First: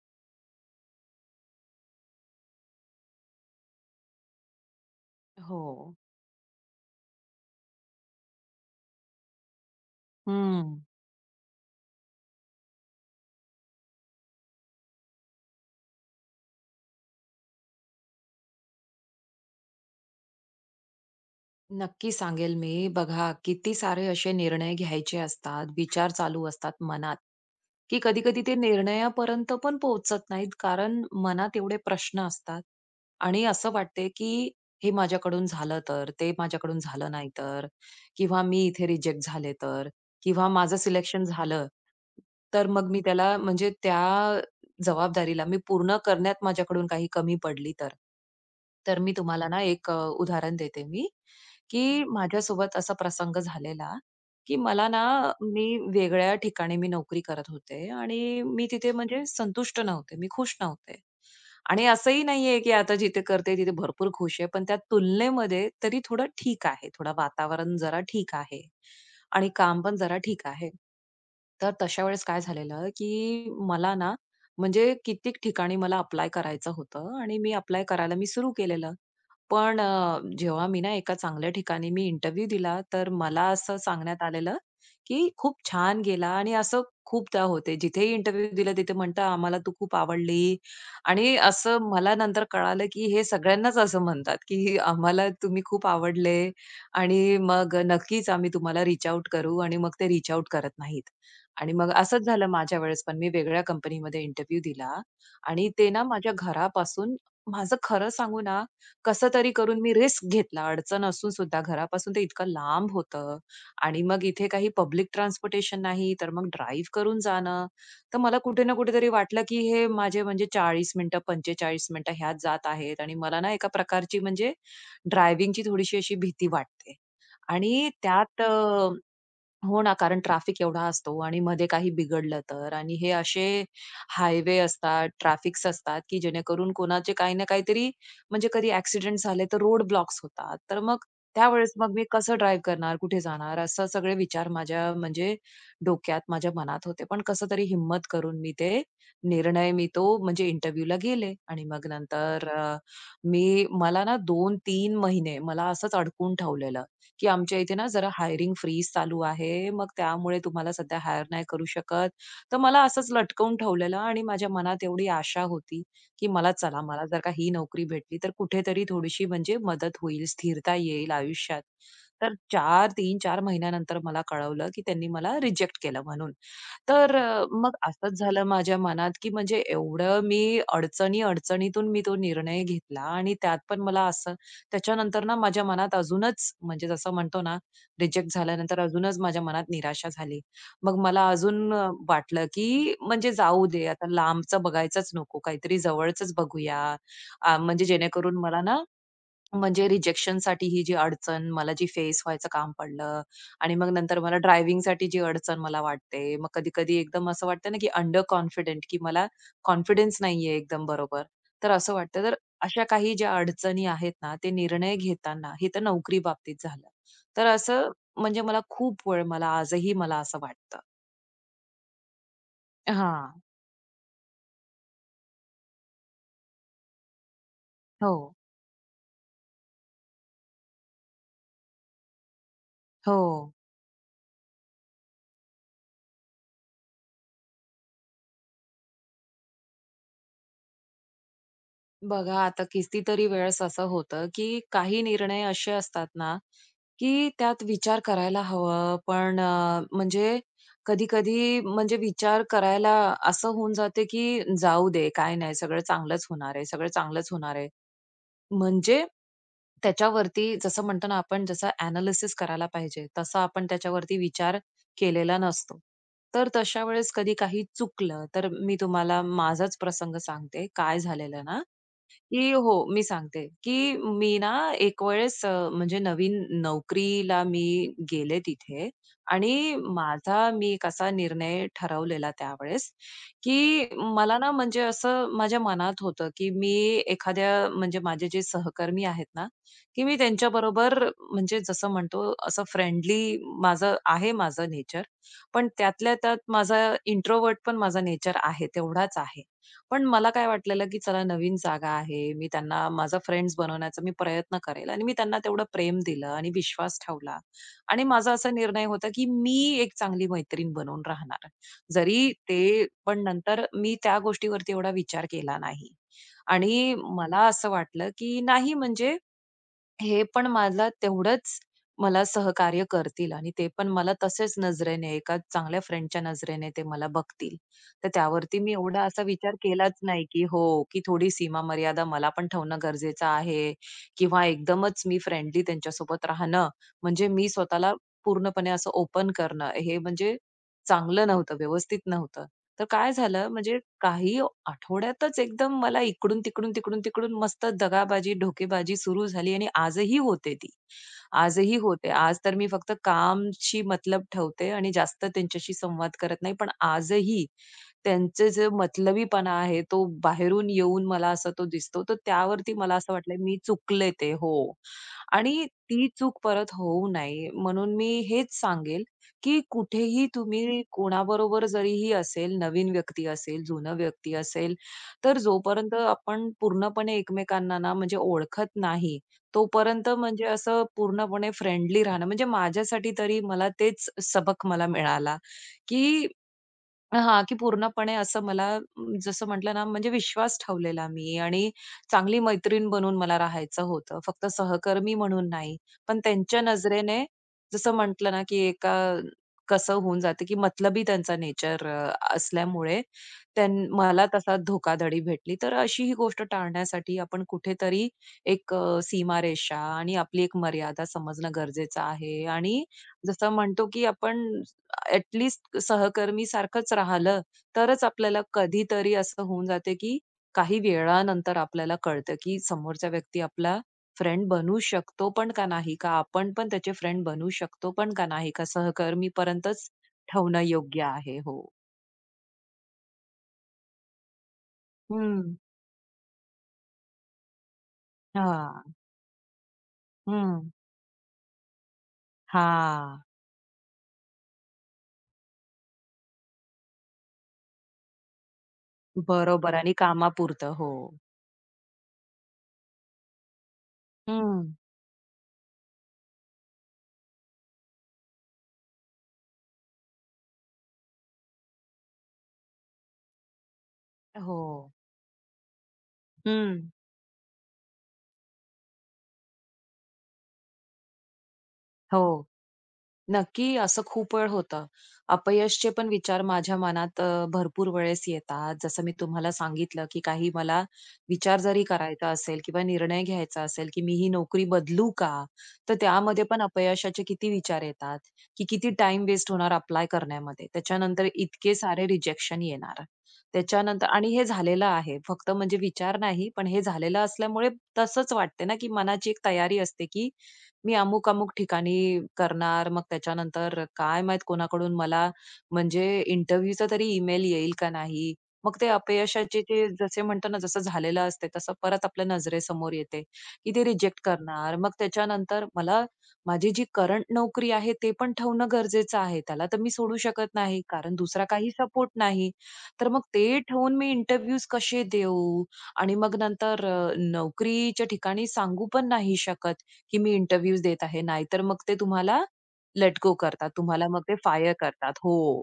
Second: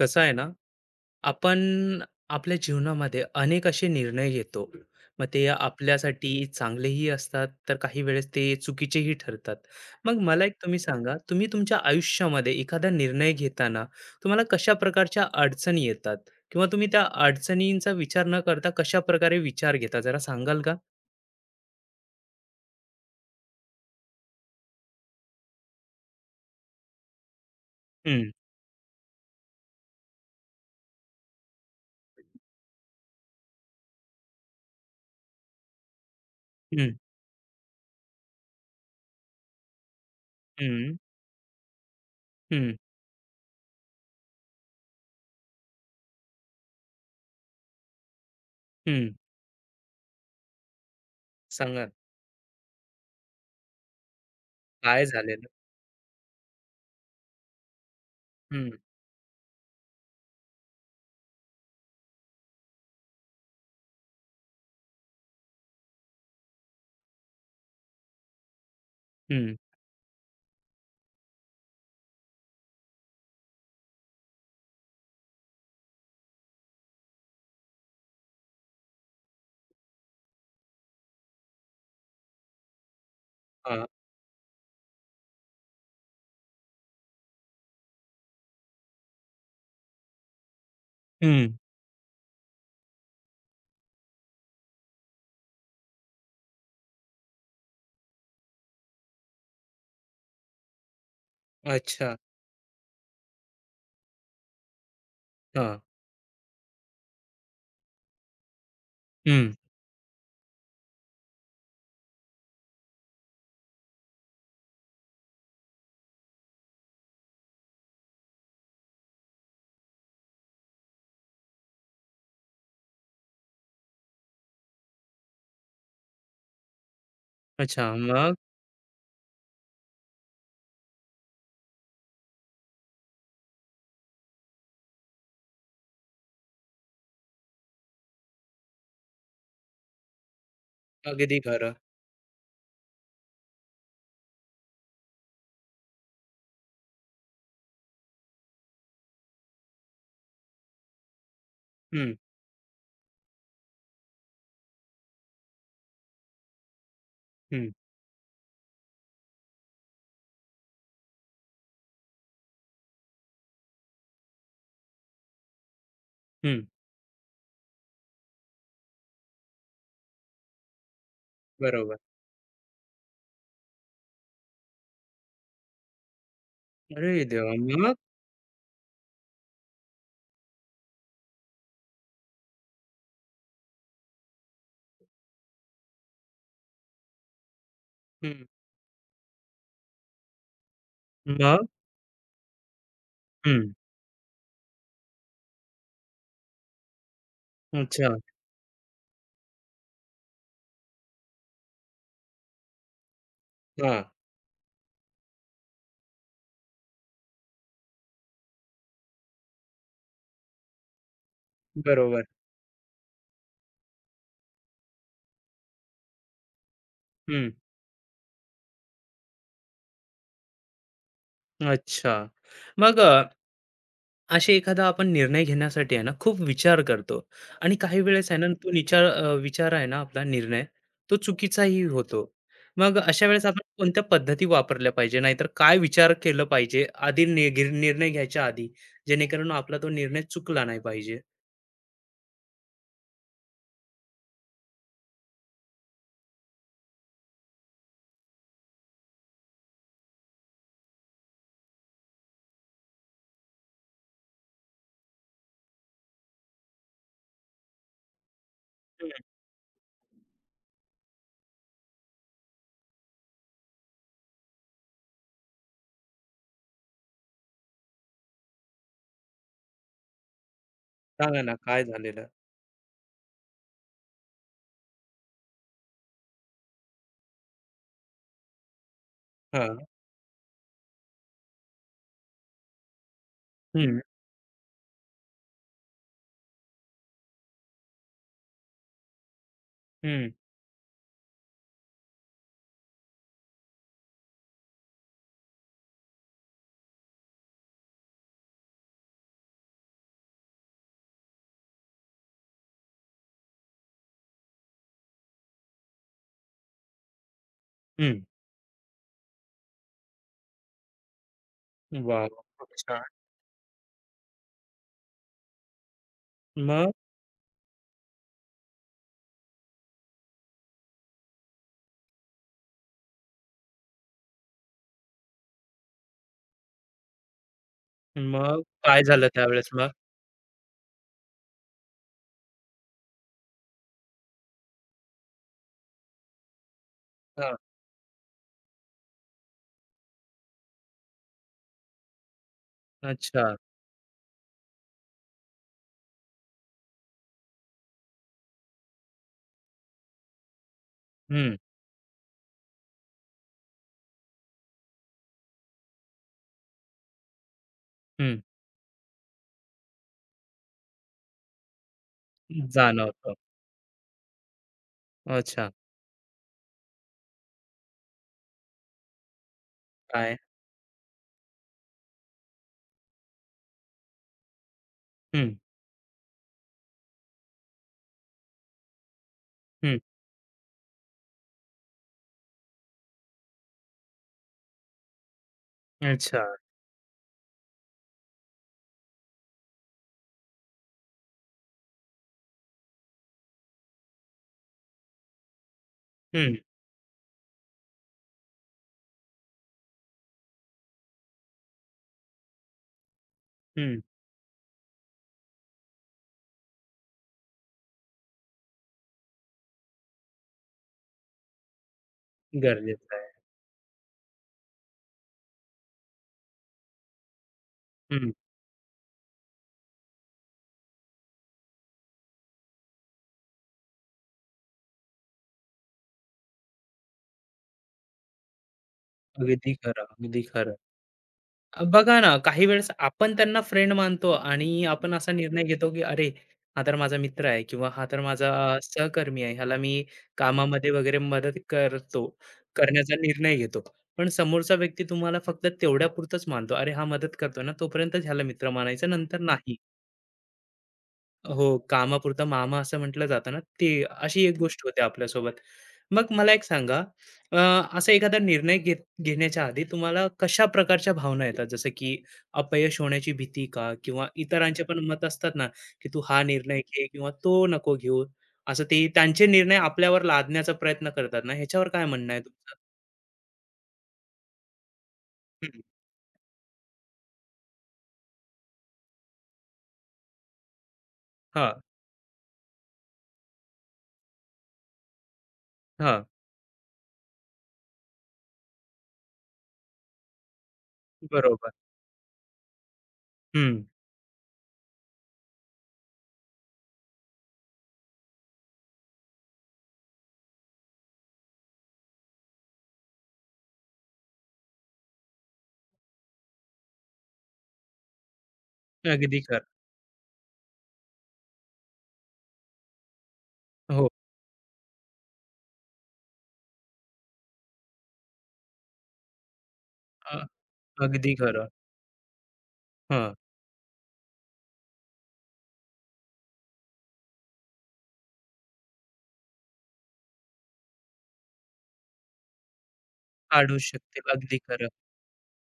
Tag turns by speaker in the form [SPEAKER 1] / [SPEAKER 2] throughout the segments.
[SPEAKER 1] कसं आहे ना, आपण आपल्या जीवनामध्ये अनेक असे निर्णय घेतो. मग ते
[SPEAKER 2] हो.
[SPEAKER 1] आपल्यासाठी चांगलेही असतात, तर काही वेळेस ते चुकीचेही ठरतात. मग मला एक
[SPEAKER 2] हं.
[SPEAKER 1] तुम्ही सांगा, तुम्ही तुमच्या आयुष्यामध्ये एखादा निर्णय घेताना तुम्हाला कशा प्रकारच्या अडचणी येतात? किंवा तुम्ही त्या अडचणींचा विचार न करता कशाप्रकारे विचार घेता, जरा सांगाल का?
[SPEAKER 2] नक्की सांगेल मी. बघा, किती सारे असे निर्णय घ्यायचे असतात, विचार चालू असतात मनात, की
[SPEAKER 1] हं,
[SPEAKER 2] कधी-कधी ते निर्णयापर्यंत पण पोहोचत नाहीत. कारण मनात एवढे प्रश्न असतात आणि असं वाटते, की हे माझ्याकडून झालं तर, ते माझ्याकडून
[SPEAKER 1] हं,
[SPEAKER 2] झालं नाही तर किंवा मी इथे रिजेक्ट झाले तर किंवा माझं
[SPEAKER 1] हं,
[SPEAKER 2] सिलेक्शन झालं, तर
[SPEAKER 1] हं,
[SPEAKER 2] मग मी त्याला म्हणजे त्या जबाबदारीला मी पूर्ण करण्यात माझ्याकडून काही कमी पडली तर. तर मी
[SPEAKER 1] हं.
[SPEAKER 2] तुम्हाला ना एक उदाहरण देते मी. की
[SPEAKER 1] सांगा,
[SPEAKER 2] माझ्यासोबत असा प्रसंग झालेला, की मला ना
[SPEAKER 1] काय झालेलं?
[SPEAKER 2] मी वेगळ्या ठिकाणी मी नोकरी करत होते आणि मी
[SPEAKER 1] हं,
[SPEAKER 2] तिथे म्हणजे संतुष्ट नव्हते, मी खुश नव्हते. आणि असंही नाहीये, की आता जिथे करते तिथे भरपूर खुश आहे. पण त्या तुलनेमध्ये तरी थोडं ठीक आहे. थोडं वातावरण जरा ठीक आहे आणि
[SPEAKER 1] हं,
[SPEAKER 2] काम पण जरा ठीक आहे. तर तशा वेळेस काय झालेलं, की मला ना म्हणजे कित्येक ठिकाणी मला अप्लाय करायचं होतं आणि मी अप्लाय करायला मी सुरू केलेलं. पण जेव्हा मी ना एका चांगल्या ठिकाणी मी इंटरव्ह्यू दिला, तर मला असं
[SPEAKER 1] हां,
[SPEAKER 2] सांगण्यात आलेलं, की "खूप छान गेला" आणि असं खूपदा होते. जिथेही इंटरव्ह्यू दिला तिथे म्हणतात, "आम्हाला तू खूप आवडली" आणि
[SPEAKER 1] हं.
[SPEAKER 2] असं मला नंतर कळालं, की हे सगळ्यांनाच असं म्हणतात, की "आम्हाला तुम्ही खूप आवडले आणि मग नक्कीच आम्ही तुम्हाला रीच आउट करू" आणि मग ते रीच आउट करत नाहीत. आणि मग
[SPEAKER 1] अच्छा.
[SPEAKER 2] असंच झालं माझ्या वेळेस पण. मी वेगळ्या कंपनीमध्ये इंटरव्ह्यू दिला आणि
[SPEAKER 1] हां,
[SPEAKER 2] ते ना माझ्या घरापासून माझं खरं सांगू ना, कसं तरी
[SPEAKER 1] हं.
[SPEAKER 2] करून मी रिस्क घेतला. अडचण असून सुद्धा घरापासून ते इतकं लांब होतं आणि मग इथे काही पब्लिक ट्रान्सपोर्टेशन नाही, तर मग ड्राईव्ह करून जाणं. तर मला कुठे ना कुठेतरी वाटलं, की हे माझे म्हणजे 40 मिनिटं, 45 मिनिटं ह्यात जात आहेत आणि मला ना एका प्रकारची म्हणजे ड्रायव्हिंगची थोडीशी अशी भीती वाटते. आणि
[SPEAKER 1] अच्छा, मग?
[SPEAKER 2] त्यात हो ना, कारण ट्रॅफिक एवढा असतो आणि मध्ये काही बिघडलं तर आणि हे असे हायवे असतात, ट्रॅफिक्स असतात, की जेणेकरून कोणाचे काही ना काहीतरी म्हणजे कधी ॲक्सिडेंट झाले तर रोड ब्लॉक्स होतात. तर मग
[SPEAKER 1] अगदी
[SPEAKER 2] त्यावेळेस
[SPEAKER 1] खरं.
[SPEAKER 2] मग मी कसं ड्राईव्ह करणार, कुठे जाणार? असं सगळे विचार माझ्या म्हणजे डोक्यात, माझ्या मनात होते. पण कसं तरी हिम्मत करून मी ते निर्णय मी तो म्हणजे इंटरव्ह्यूला गेले आणि मग
[SPEAKER 1] हं,
[SPEAKER 2] नंतर मी मला ना 2-3 महिने मला असंच अडकून ठेवलेलं. की आमच्या
[SPEAKER 1] हं,
[SPEAKER 2] इथे ना जरा हायरिंग फ्रीज चालू आहे. मग त्यामुळे तुम्हाला सध्या हायर नाही करू शकत. तर मला असंच लटकवून ठेवलेलं आणि माझ्या मनात एवढी आशा होती, की मला
[SPEAKER 1] हं.
[SPEAKER 2] चला मला जर का ही नोकरी भेटली तर कुठेतरी थोडीशी म्हणजे मदत होईल, स्थिरता येईल आयुष्यात.
[SPEAKER 1] बरोबर.
[SPEAKER 2] तर 4 3-4 महिन्यानंतर मला कळवलं, की त्यांनी मला रिजेक्ट केलं म्हणून. तर
[SPEAKER 1] अरे देवा!
[SPEAKER 2] मग
[SPEAKER 1] मग?
[SPEAKER 2] असंच झालं माझ्या मनात, की म्हणजे एवढं मी अडचणी-अडचणीतून मी तो निर्णय घेतला आणि त्यात पण मला असं त्याच्यानंतर ना माझ्या मनात अजूनच म्हणजे जसं म्हणतो ना, रिजेक्ट
[SPEAKER 1] हं.
[SPEAKER 2] झाल्यानंतर अजूनच माझ्या मनात निराशा झाली. मग मला
[SPEAKER 1] मग?
[SPEAKER 2] अजून वाटलं, की म्हणजे
[SPEAKER 1] हं.
[SPEAKER 2] जाऊ दे आता लांबचं बघायचंच नको, काहीतरी जवळचंच बघूया. म्हणजे
[SPEAKER 1] अच्छा.
[SPEAKER 2] जेणेकरून मला ना म्हणजे रिजेक्शनसाठी ही जी अडचण मला जी फेस व्हायचं काम पडलं आणि मग
[SPEAKER 1] हां.
[SPEAKER 2] नंतर मला ड्रायव्हिंगसाठी जी अडचण मला वाटते. मग कधी-कधी एकदम असं वाटतं ना, की अंडर कॉन्फिडेंट, की मला कॉन्फिडन्स नाहीये एकदम बरोबर. तर असं वाटतं.
[SPEAKER 1] बरोबर.
[SPEAKER 2] तर अशा काही ज्या अडचणी आहेत ना, ते निर्णय घेताना हे तर नोकरी बाबतीत झालं. तर
[SPEAKER 1] हं.
[SPEAKER 2] असं म्हणजे मला खूप वेळ मला आजही मला असं वाटतं.
[SPEAKER 1] अच्छा. मग
[SPEAKER 2] हां.
[SPEAKER 1] असे एखादा आपण निर्णय घेण्यासाठी आहे ना, खूप विचार करतो आणि काही
[SPEAKER 2] हो.
[SPEAKER 1] वेळेस आहे ना, तो विचार आहे ना आपला निर्णय, तो चुकीचाही होतो. मग अशा वेळेस
[SPEAKER 2] हो.
[SPEAKER 1] आपण कोणत्या पद्धती वापरल्या पाहिजे? नाहीतर काय विचार केलं पाहिजे आधी निगीर निर्णय घ्यायच्या आधी, जेणेकरून आपला तो निर्णय चुकला नाही पाहिजे?
[SPEAKER 2] बघा आता कितीतरी वेळेस असं होतं, की काही निर्णय असे असतात ना, की त्यात विचार करायला हवा. पण म्हणजे कधी-कधी म्हणजे विचार करायला असं होऊन जाते, की जाऊ दे, काय नाही, सगळं चांगलंच होणार आहे, सगळं चांगलंच होणार आहे. म्हणजे
[SPEAKER 1] हं.
[SPEAKER 2] त्याच्यावरती जसं म्हणतो ना आपण जसं एनालिसिस करायला पाहिजे, तसा आपण त्याच्यावरती विचार केलेला नसतो. तर तशा वेळेस कधी काही चुकलं, तर मी तुम्हाला माझाच प्रसंग सांगते. काय
[SPEAKER 1] सांगा
[SPEAKER 2] झालेलं
[SPEAKER 1] ना
[SPEAKER 2] ना,
[SPEAKER 1] काय झालेलं?
[SPEAKER 2] की हो, मी सांगते, की मी ना एक वेळेस म्हणजे नवीन नोकरीला मी गेले तिथे आणि
[SPEAKER 1] हां.
[SPEAKER 2] माझा मी एक असा निर्णय ठरवलेला त्यावेळेस, की
[SPEAKER 1] हं,
[SPEAKER 2] मला ना म्हणजे असं माझ्या मनात होतं, की मी एखाद्या म्हणजे माझे जे सहकर्मी आहेत ना, की मी
[SPEAKER 1] हं,
[SPEAKER 2] त्यांच्या बरोबर म्हणजे जसं म्हणतो असं फ्रेंडली माझं आहे माझं नेचर. पण त्यातल्या त्यात माझा इंट्रोव्हर्ट पण माझा नेचर आहे, तेवढाच आहे. पण मला काय वाटलेलं, की चला नवीन जागा आहे. मी त्यांना माझा फ्रेंड्स बनवण्याचा मी प्रयत्न करेल आणि मी त्यांना तेवढं प्रेम दिलं आणि विश्वास ठेवला आणि
[SPEAKER 1] हं.
[SPEAKER 2] माझा असा निर्णय होता, की मी एक चांगली मैत्रीण बनवून राहणार.
[SPEAKER 1] वॉव!
[SPEAKER 2] जरी
[SPEAKER 1] खूप
[SPEAKER 2] ते
[SPEAKER 1] छान.
[SPEAKER 2] पण नंतर मी त्या गोष्टीवरती एवढा विचार केला नाही
[SPEAKER 1] मग?
[SPEAKER 2] आणि मला असं वाटलं, की नाही म्हणजे हे पण मला तेवढंच मला सहकार्य करतील आणि ते पण मला तसेच नजरेने, एका चांगल्या फ्रेंडच्या नजरेने ते मला बघतील. तर त्यावरती
[SPEAKER 1] मग
[SPEAKER 2] मी
[SPEAKER 1] काय
[SPEAKER 2] एवढा असा
[SPEAKER 1] झालं
[SPEAKER 2] विचार
[SPEAKER 1] त्यावेळेस मग?
[SPEAKER 2] केलाच नाही, की हो, की थोडी सीमा मर्यादा मला पण ठेवणं गरजेचं आहे किंवा एकदमच मी फ्रेंडली त्यांच्यासोबत राहणं, म्हणजे मी
[SPEAKER 1] हां.
[SPEAKER 2] स्वतःला पूर्णपणे असं ओपन करणं, हे म्हणजे चांगलं नव्हतं, व्यवस्थित नव्हतं. तर काय
[SPEAKER 1] अच्छा.
[SPEAKER 2] झालं म्हणजे काही आठवड्यातच एकदम मला इकडून तिकडून, तिकडून तिकडून मस्त दगाबाजी, ढोकेबाजी सुरू झाली आणि आजही होते ती.
[SPEAKER 1] हं,
[SPEAKER 2] आजही होते. आज तर मी फक्त कामशी मतलब ठेवते आणि जास्त त्यांच्याशी संवाद करत नाही. पण आजही
[SPEAKER 1] हं.
[SPEAKER 2] त्यांचे जे मतलबीपणा आहे, तो बाहेरून येऊन मला असा तो दिसतो. तर त्यावरती मला असं
[SPEAKER 1] जाणवतं.
[SPEAKER 2] वाटलं मी चुकले ते. हो. आणि
[SPEAKER 1] अच्छा.
[SPEAKER 2] ती चूक परत होऊ नये म्हणून मी हेच सांगेल, की कुठेही
[SPEAKER 1] काय?
[SPEAKER 2] तुम्ही कोणाबरोबर जरीही असेल, नवीन व्यक्ती असेल, जुनं व्यक्ती असेल, तर
[SPEAKER 1] हं,
[SPEAKER 2] जोपर्यंत आपण पूर्णपणे एकमेकांना ना म्हणजे ओळखत नाही,
[SPEAKER 1] हं.
[SPEAKER 2] तोपर्यंत म्हणजे असं पूर्णपणे फ्रेंडली राहणं म्हणजे माझ्यासाठी तरी मला तेच सबक मला मिळाला, की
[SPEAKER 1] अच्छा.
[SPEAKER 2] हां, की पूर्णपणे असं मला जसं म्हटलं ना, म्हणजे विश्वास ठेवलेला मी आणि चांगली मैत्रीण बनून मला राहायचं होतं. फक्त सहकर्मी म्हणून नाही. पण
[SPEAKER 1] हं,
[SPEAKER 2] त्यांच्या नजरेने जसं म्हटलं ना, की एका कसं होऊन जाते की मतलबी त्यांचा नेचर असल्यामुळे त्यां
[SPEAKER 1] हं.
[SPEAKER 2] मला तसा धोकाधडी भेटली. तर अशी ही गोष्ट टाळण्यासाठी आपण कुठेतरी एक सीमारेषा आणि आपली एक मर्यादा समजणं गरजेचं आहे आणि
[SPEAKER 1] गरजेचं आहे.
[SPEAKER 2] जसं म्हणतो, की आपण ॲटलीस्ट सहकर्मी सारखंच राहिलं, तरच
[SPEAKER 1] हं.
[SPEAKER 2] आपल्याला कधीतरी असं होऊन जाते, की काही वेळानंतर आपल्याला कळतं, की समोरचा व्यक्ती आपला फ्रेंड बनू शकतो पण का नाही का? आपण पण त्याचे फ्रेंड बनू शकतो पण का नाही का?
[SPEAKER 1] अगदी
[SPEAKER 2] सहकर्मीपर्यंतच
[SPEAKER 1] खरं, अगदी
[SPEAKER 2] ठेवणं
[SPEAKER 1] खरं.
[SPEAKER 2] योग्य आहे. हो.
[SPEAKER 1] बघा ना, काही वेळेस आपण त्यांना फ्रेंड मानतो आणि आपण असा
[SPEAKER 2] हं.
[SPEAKER 1] निर्णय घेतो, की अरे, हा तर माझा मित्र आहे किंवा हा तर माझा
[SPEAKER 2] हां.
[SPEAKER 1] सहकर्मी आहे. ह्याला मी
[SPEAKER 2] हं.
[SPEAKER 1] कामामध्ये वगैरे मदत करतो, करण्याचा
[SPEAKER 2] हां.
[SPEAKER 1] निर्णय घेतो. पण समोरचा व्यक्ती तुम्हाला फक्त तेवढ्यापुरतंच मानतो. अरे, हा मदत करतोय ना, तोपर्यंतच ह्याला मित्र मानायचं, नंतर
[SPEAKER 2] बरोबर
[SPEAKER 1] नाही.
[SPEAKER 2] आणि कामापुरतं. हो.
[SPEAKER 1] हो, कामापुरता मामा असं म्हटलं जातं ना, ते अशी एक
[SPEAKER 2] हं.
[SPEAKER 1] गोष्ट होते आपल्यासोबत. मग मला एक सांगा, अ, असा एखादा निर्णय घेण्याच्या आधी तुम्हाला कशा प्रकारच्या भावना येतात? जसं की अपयश होण्याची भीती का? किंवा
[SPEAKER 2] हो.
[SPEAKER 1] इतरांचे पण मत असतात ना, की तू हा निर्णय
[SPEAKER 2] हं.
[SPEAKER 1] घे किंवा तो नको घेऊ. असं ते त्यांचे निर्णय आपल्यावर लादण्याचा प्रयत्न करतात ना, ह्याच्यावर काय
[SPEAKER 2] हो.
[SPEAKER 1] म्हणणं आहे तुमचं?
[SPEAKER 2] नक्की, असं खूप वेळ होतं.
[SPEAKER 1] हं.
[SPEAKER 2] अपयशचे पण विचार माझ्या मनात भरपूर वेळेस येतात. जसं मी तुम्हाला सांगितलं, की काही मला विचार
[SPEAKER 1] हां,
[SPEAKER 2] जरी करायचा असेल किंवा निर्णय घ्यायचा असेल, की मी ही नोकरी बदलू का? तर
[SPEAKER 1] हां.
[SPEAKER 2] त्यामध्ये पण अपयशाचे किती विचार येतात, की किती टाइम वेस्ट होणार अप्लाय करण्यामध्ये. त्याच्यानंतर
[SPEAKER 1] बरोबर.
[SPEAKER 2] इतके सारे रिजेक्शन येणार.
[SPEAKER 1] हं.
[SPEAKER 2] त्याच्यानंतर आणि हे झालेलं आहे. फक्त म्हणजे विचार नाही, पण हे झालेलं असल्यामुळे तसंच वाटते ना, की मनाची एक तयारी असते, की मी अमुक-अमुक ठिकाणी करणार. मग त्याच्यानंतर काय माहीत कोणाकडून मला म्हणजे इंटरव्ह्यूचा तरी ईमेल येईल का नाही? मग ते
[SPEAKER 1] अगदी
[SPEAKER 2] अपयशाचे
[SPEAKER 1] खरं.
[SPEAKER 2] ते जसे म्हणतो ना, जसं झालेलं असते तसं परत आपल्या नजरेसमोर येते, की ते
[SPEAKER 1] हो.
[SPEAKER 2] रिजेक्ट करणार. मग त्याच्यानंतर मला माझी जी करंट नोकरी आहे ते पण ठेवणं गरजेचं आहे. त्याला तर मी सोडू
[SPEAKER 1] अ,
[SPEAKER 2] शकत नाही कारण
[SPEAKER 1] अगदी
[SPEAKER 2] दुसरा
[SPEAKER 1] खरं.
[SPEAKER 2] काही सपोर्ट नाही. तर मग
[SPEAKER 1] हं.
[SPEAKER 2] ते ठेवून मी इंटरव्ह्यूज कसे देऊ? आणि मग नंतर नोकरीच्या ठिकाणी सांगू पण नाही शकत. की मी इंटरव्ह्यूज देत आहे. नाहीतर मग ते तुम्हाला लेट गो करतात.
[SPEAKER 1] काढू
[SPEAKER 2] तुम्हाला मग
[SPEAKER 1] शकतील.
[SPEAKER 2] ते
[SPEAKER 1] अगदी
[SPEAKER 2] फायर
[SPEAKER 1] खरं.
[SPEAKER 2] करतात. हो.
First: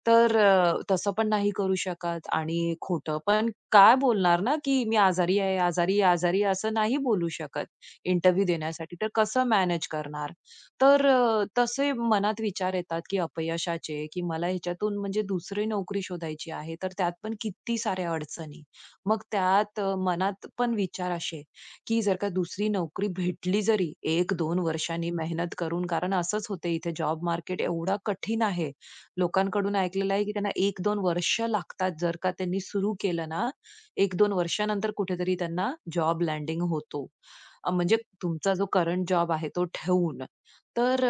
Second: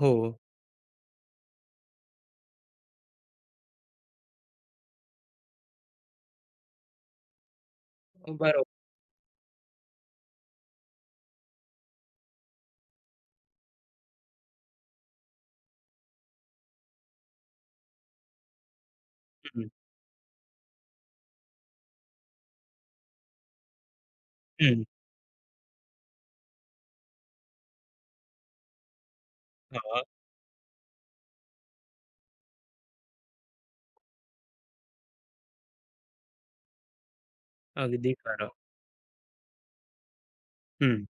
[SPEAKER 1] हो.
[SPEAKER 2] तर तसं पण नाही करू शकत आणि खोटं पण काय बोलणार ना, की मी आजारी आहे, आजारी आहे, आजारी आहे असं नाही बोलू शकत इंटरव्ह्यू
[SPEAKER 1] बरोबर.
[SPEAKER 2] देण्यासाठी. तर कसं मॅनेज करणार? तर तसे मनात विचार येतात, की अपयशाचे, की मला ह्याच्यातून म्हणजे दुसरी नोकरी शोधायची आहे. तर त्यात पण किती साऱ्या अडचणी. मग
[SPEAKER 1] हं,
[SPEAKER 2] त्यात मनात पण विचार असे की जर का दुसरी नोकरी भेटली जरी 1-2
[SPEAKER 1] हं.
[SPEAKER 2] वर्षांनी मेहनत करून, कारण असंच होते इथे जॉब मार्केट एवढा कठीण आहे. लोकांकडून
[SPEAKER 1] हां,
[SPEAKER 2] ऐकलेलं आहे, की त्यांना 1-2 वर्ष लागतात. जर का त्यांनी सुरू केलं ना, 1-2 वर्षानंतर कुठेतरी त्यांना जॉब लँडिंग होतो. म्हणजे
[SPEAKER 1] अगदी खरं.
[SPEAKER 2] तुमचा जो करंट जॉब आहे तो ठेवून.
[SPEAKER 1] हं,
[SPEAKER 2] तर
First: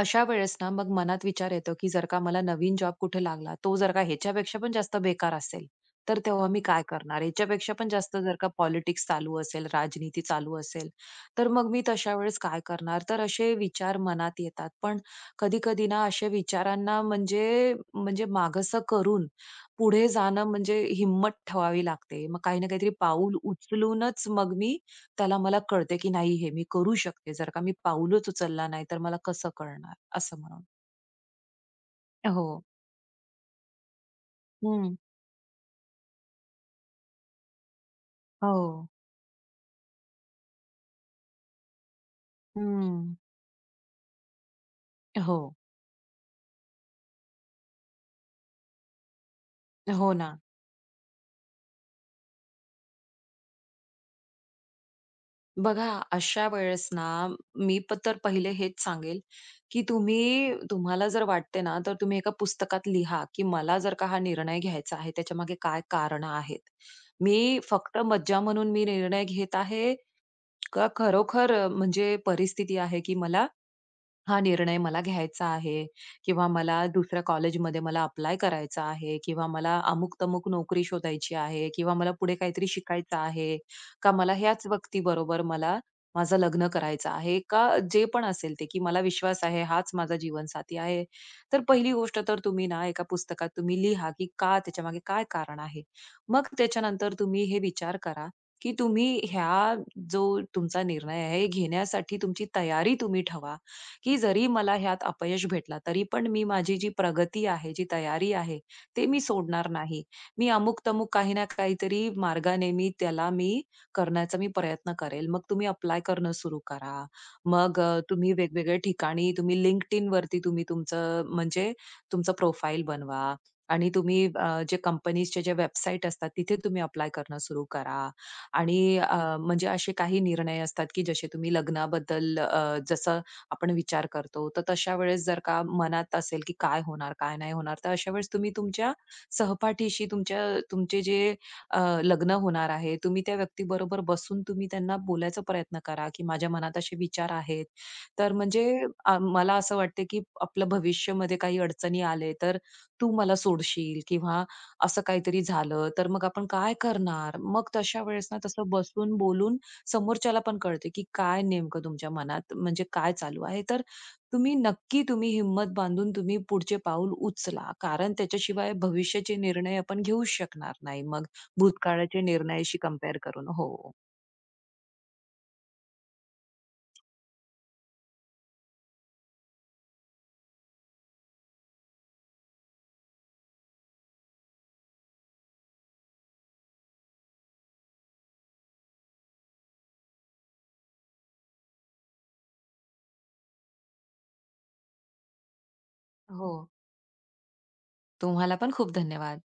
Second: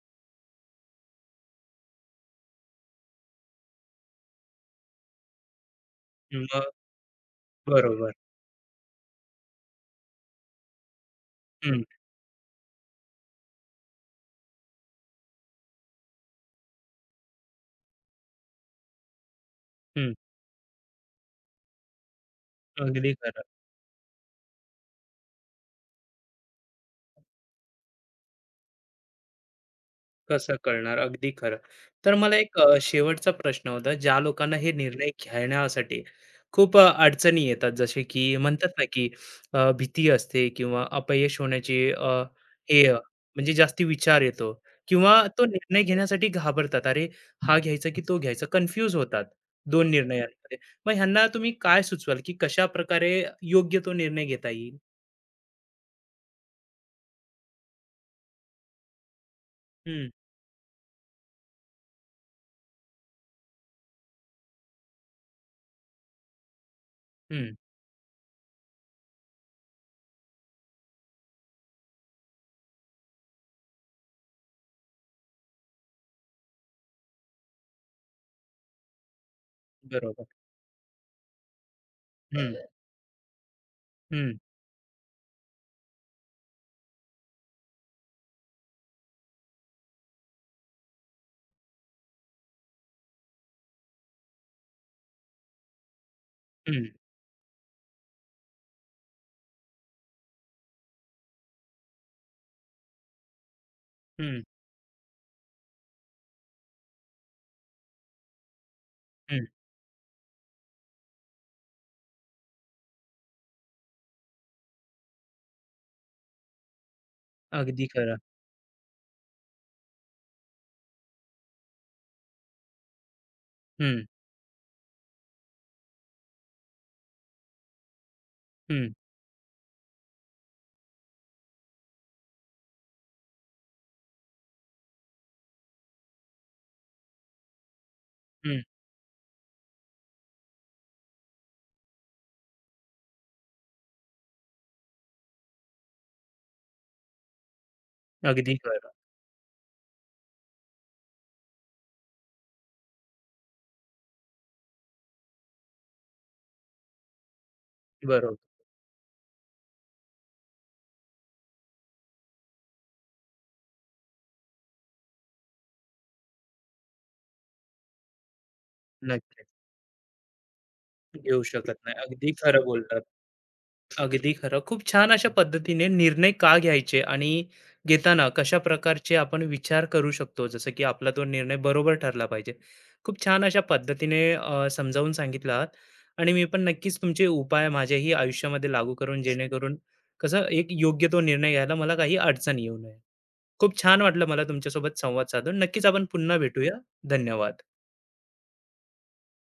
[SPEAKER 2] अशा वेळेस ना मग मनात विचार येतो, की जर का मला नवीन जॉब कुठे लागला, तो जर का ह्याच्यापेक्षा पण जास्त बेकार असेल, तर
[SPEAKER 1] मग
[SPEAKER 2] तेव्हा मी काय करणार? ह्याच्यापेक्षा पण
[SPEAKER 1] बरोबर.
[SPEAKER 2] जास्त जर का पॉलिटिक्स चालू असेल, राजनीती चालू असेल, तर मग
[SPEAKER 1] हं,
[SPEAKER 2] मी तशा वेळेस काय करणार? तर असे विचार मनात येतात. पण कधी-कधी ना अशा विचारांना म्हणजे म्हणजे मागासं करून पुढे
[SPEAKER 1] हं.
[SPEAKER 2] जाणं म्हणजे हिम्मत ठेवावी लागते. मग काही ना काहीतरी
[SPEAKER 1] अगदी
[SPEAKER 2] पाऊल
[SPEAKER 1] खरं.
[SPEAKER 2] उचलूनच मग मी त्याला मला कळते, की नाही हे मी करू शकते. जर का मी पाऊलच उचलला नाही, तर मला कसं कळणार? असं
[SPEAKER 1] कसं
[SPEAKER 2] म्हणून.
[SPEAKER 1] कळणार? अगदी खरं. तर मला एक
[SPEAKER 2] हो.
[SPEAKER 1] शेवटचा प्रश्न होता. ज्या लोकांना हे
[SPEAKER 2] हं.
[SPEAKER 1] निर्णय घेण्यासाठी खूप अडचणी येतात, जसे की म्हणतात ना,
[SPEAKER 2] हो.
[SPEAKER 1] की भीती असते किंवा अपयश होण्याची हे
[SPEAKER 2] हं.
[SPEAKER 1] म्हणजे जास्ती विचार येतो किंवा
[SPEAKER 2] हो.
[SPEAKER 1] तो निर्णय घेण्यासाठी घाबरतात. अरे, हा घ्यायचा की तो घ्यायचा? कन्फ्यूज होतात 2
[SPEAKER 2] हो ना.
[SPEAKER 1] निर्णयांमध्ये. मग ह्यांना तुम्ही काय सुचवाल, की कशाप्रकारे योग्य तो निर्णय घेता येईल?
[SPEAKER 2] बघा अशा वेळेस ना, मी तर पहिले हेच सांगेल, की
[SPEAKER 1] हं,
[SPEAKER 2] तुम्ही तुम्हाला जर वाटते ना, तर तुम्ही एका पुस्तकात लिहा, की मला जर का हा निर्णय घ्यायचा आहे, त्याच्यामागे काय कारणं आहेत?
[SPEAKER 1] हं.
[SPEAKER 2] मी फक्त मज्जा म्हणून मी निर्णय घेत आहे, का खरोखर म्हणजे परिस्थिती आहे, की मला हा निर्णय मला घ्यायचा आहे किंवा मला दुसऱ्या कॉलेजमध्ये मला अप्लाय करायचा आहे किंवा मला अमुक
[SPEAKER 1] बरोबर.
[SPEAKER 2] तमुक नोकरी शोधायची आहे किंवा मला पुढे
[SPEAKER 1] हं,
[SPEAKER 2] काहीतरी शिकायचं आहे का मला
[SPEAKER 1] हं,
[SPEAKER 2] ह्याच व्यक्ती बरोबर मला माझं लग्न करायचं आहे का जे पण असेल ते की मला विश्वास आहे हाच माझा जीवनसाथी आहे तर पहिली गोष्ट तर तुम्ही ना एका पुस्तकात तुम्ही लिहा की का त्याच्या मागे काय कारण आहे मग
[SPEAKER 1] हं,
[SPEAKER 2] त्याच्यानंतर तुम्ही हे विचार करा की तुम्ही ह्या जो तुमचा निर्णय आहे हे घेण्यासाठी तुमची तयारी तुम्ही ठेवा की
[SPEAKER 1] हं,
[SPEAKER 2] जरी मला ह्यात अपयश भेटला तरी पण मी माझी जी प्रगती आहे, जी तयारी आहे, ते मी
[SPEAKER 1] हं.
[SPEAKER 2] सोडणार नाही. मी अमुक-तमुक काही ना काहीतरी मार्गाने मी त्याला मी करण्याचा मी प्रयत्न करेल. मग तुम्ही अप्लाय करणं सुरू करा. मग
[SPEAKER 1] अगदी खरं.
[SPEAKER 2] तुम्ही वेगवेगळ्या ठिकाणी तुम्ही LinkedIn वरती तुम्ही तुमचं म्हणजे तुमचं प्रोफाईल बनवा आणि
[SPEAKER 1] हं,
[SPEAKER 2] तुम्ही जे कंपनीजचे जे वेबसाईट असतात तिथे तुम्ही अप्लाय करणं सुरू करा आणि
[SPEAKER 1] हं,
[SPEAKER 2] म्हणजे असे काही निर्णय असतात की जसे तुम्ही लग्नाबद्दल जसं आपण विचार करतो. तर तशा वेळेस जर का मनात असेल, की काय होणार, काय नाही होणार, तर अशा वेळेस तुम्ही
[SPEAKER 1] हं.
[SPEAKER 2] तुमच्या सहपाठीशी तुमच्या तुमचे जे लग्न होणार आहे, तुम्ही त्या व्यक्तीबरोबर बसून तुम्ही त्यांना बोलायचा प्रयत्न करा, की माझ्या मनात असे विचार आहेत. तर
[SPEAKER 1] अगदी
[SPEAKER 2] म्हणजे
[SPEAKER 1] खरं.
[SPEAKER 2] मला असं वाटते, की आपलं भविष्यामध्ये काही अडचणी आले, तर तू मला सोडशील किंवा असं काहीतरी झालं, तर मग आपण काय करणार? मग तशा वेळेस
[SPEAKER 1] बरोबर.
[SPEAKER 2] ना तसं बसून बोलून समोरच्याला पण कळते, की काय नेमकं तुमच्या मनात म्हणजे काय चालू आहे. तर तुम्ही नक्की तुम्ही हिंमत बांधून तुम्ही पुढचे पाऊल उचला. कारण त्याच्याशिवाय भविष्याचे
[SPEAKER 1] नक्कीच.
[SPEAKER 2] निर्णय आपण घेऊच शकणार नाही मग
[SPEAKER 1] घेऊ शकत नाही.
[SPEAKER 2] भूतकाळाचे
[SPEAKER 1] अगदी खरं
[SPEAKER 2] निर्णयाशी
[SPEAKER 1] बोललात.
[SPEAKER 2] कंपेअर करून. हो.
[SPEAKER 1] अगदी खरं. खूप छान अशा पद्धतीने निर्णय का घ्यायचे आणि घेताना कशा प्रकारचे आपण विचार करू शकतो, जसं की आपला तो निर्णय बरोबर ठरला पाहिजे. खूप छान अशा पद्धतीने समजावून सांगितलं आहात आणि मी पण नक्कीच तुमचे उपाय माझ्याही आयुष्यामध्ये लागू करून जेणेकरून कसं एक योग्य तो निर्णय घ्यायला मला काही अडचण येऊ नये. खूप छान वाटलं मला तुमच्यासोबत संवाद साधून. नक्कीच आपण पुन्हा
[SPEAKER 2] हो.
[SPEAKER 1] भेटूया. धन्यवाद.
[SPEAKER 2] तुम्हाला पण खूप धन्यवाद.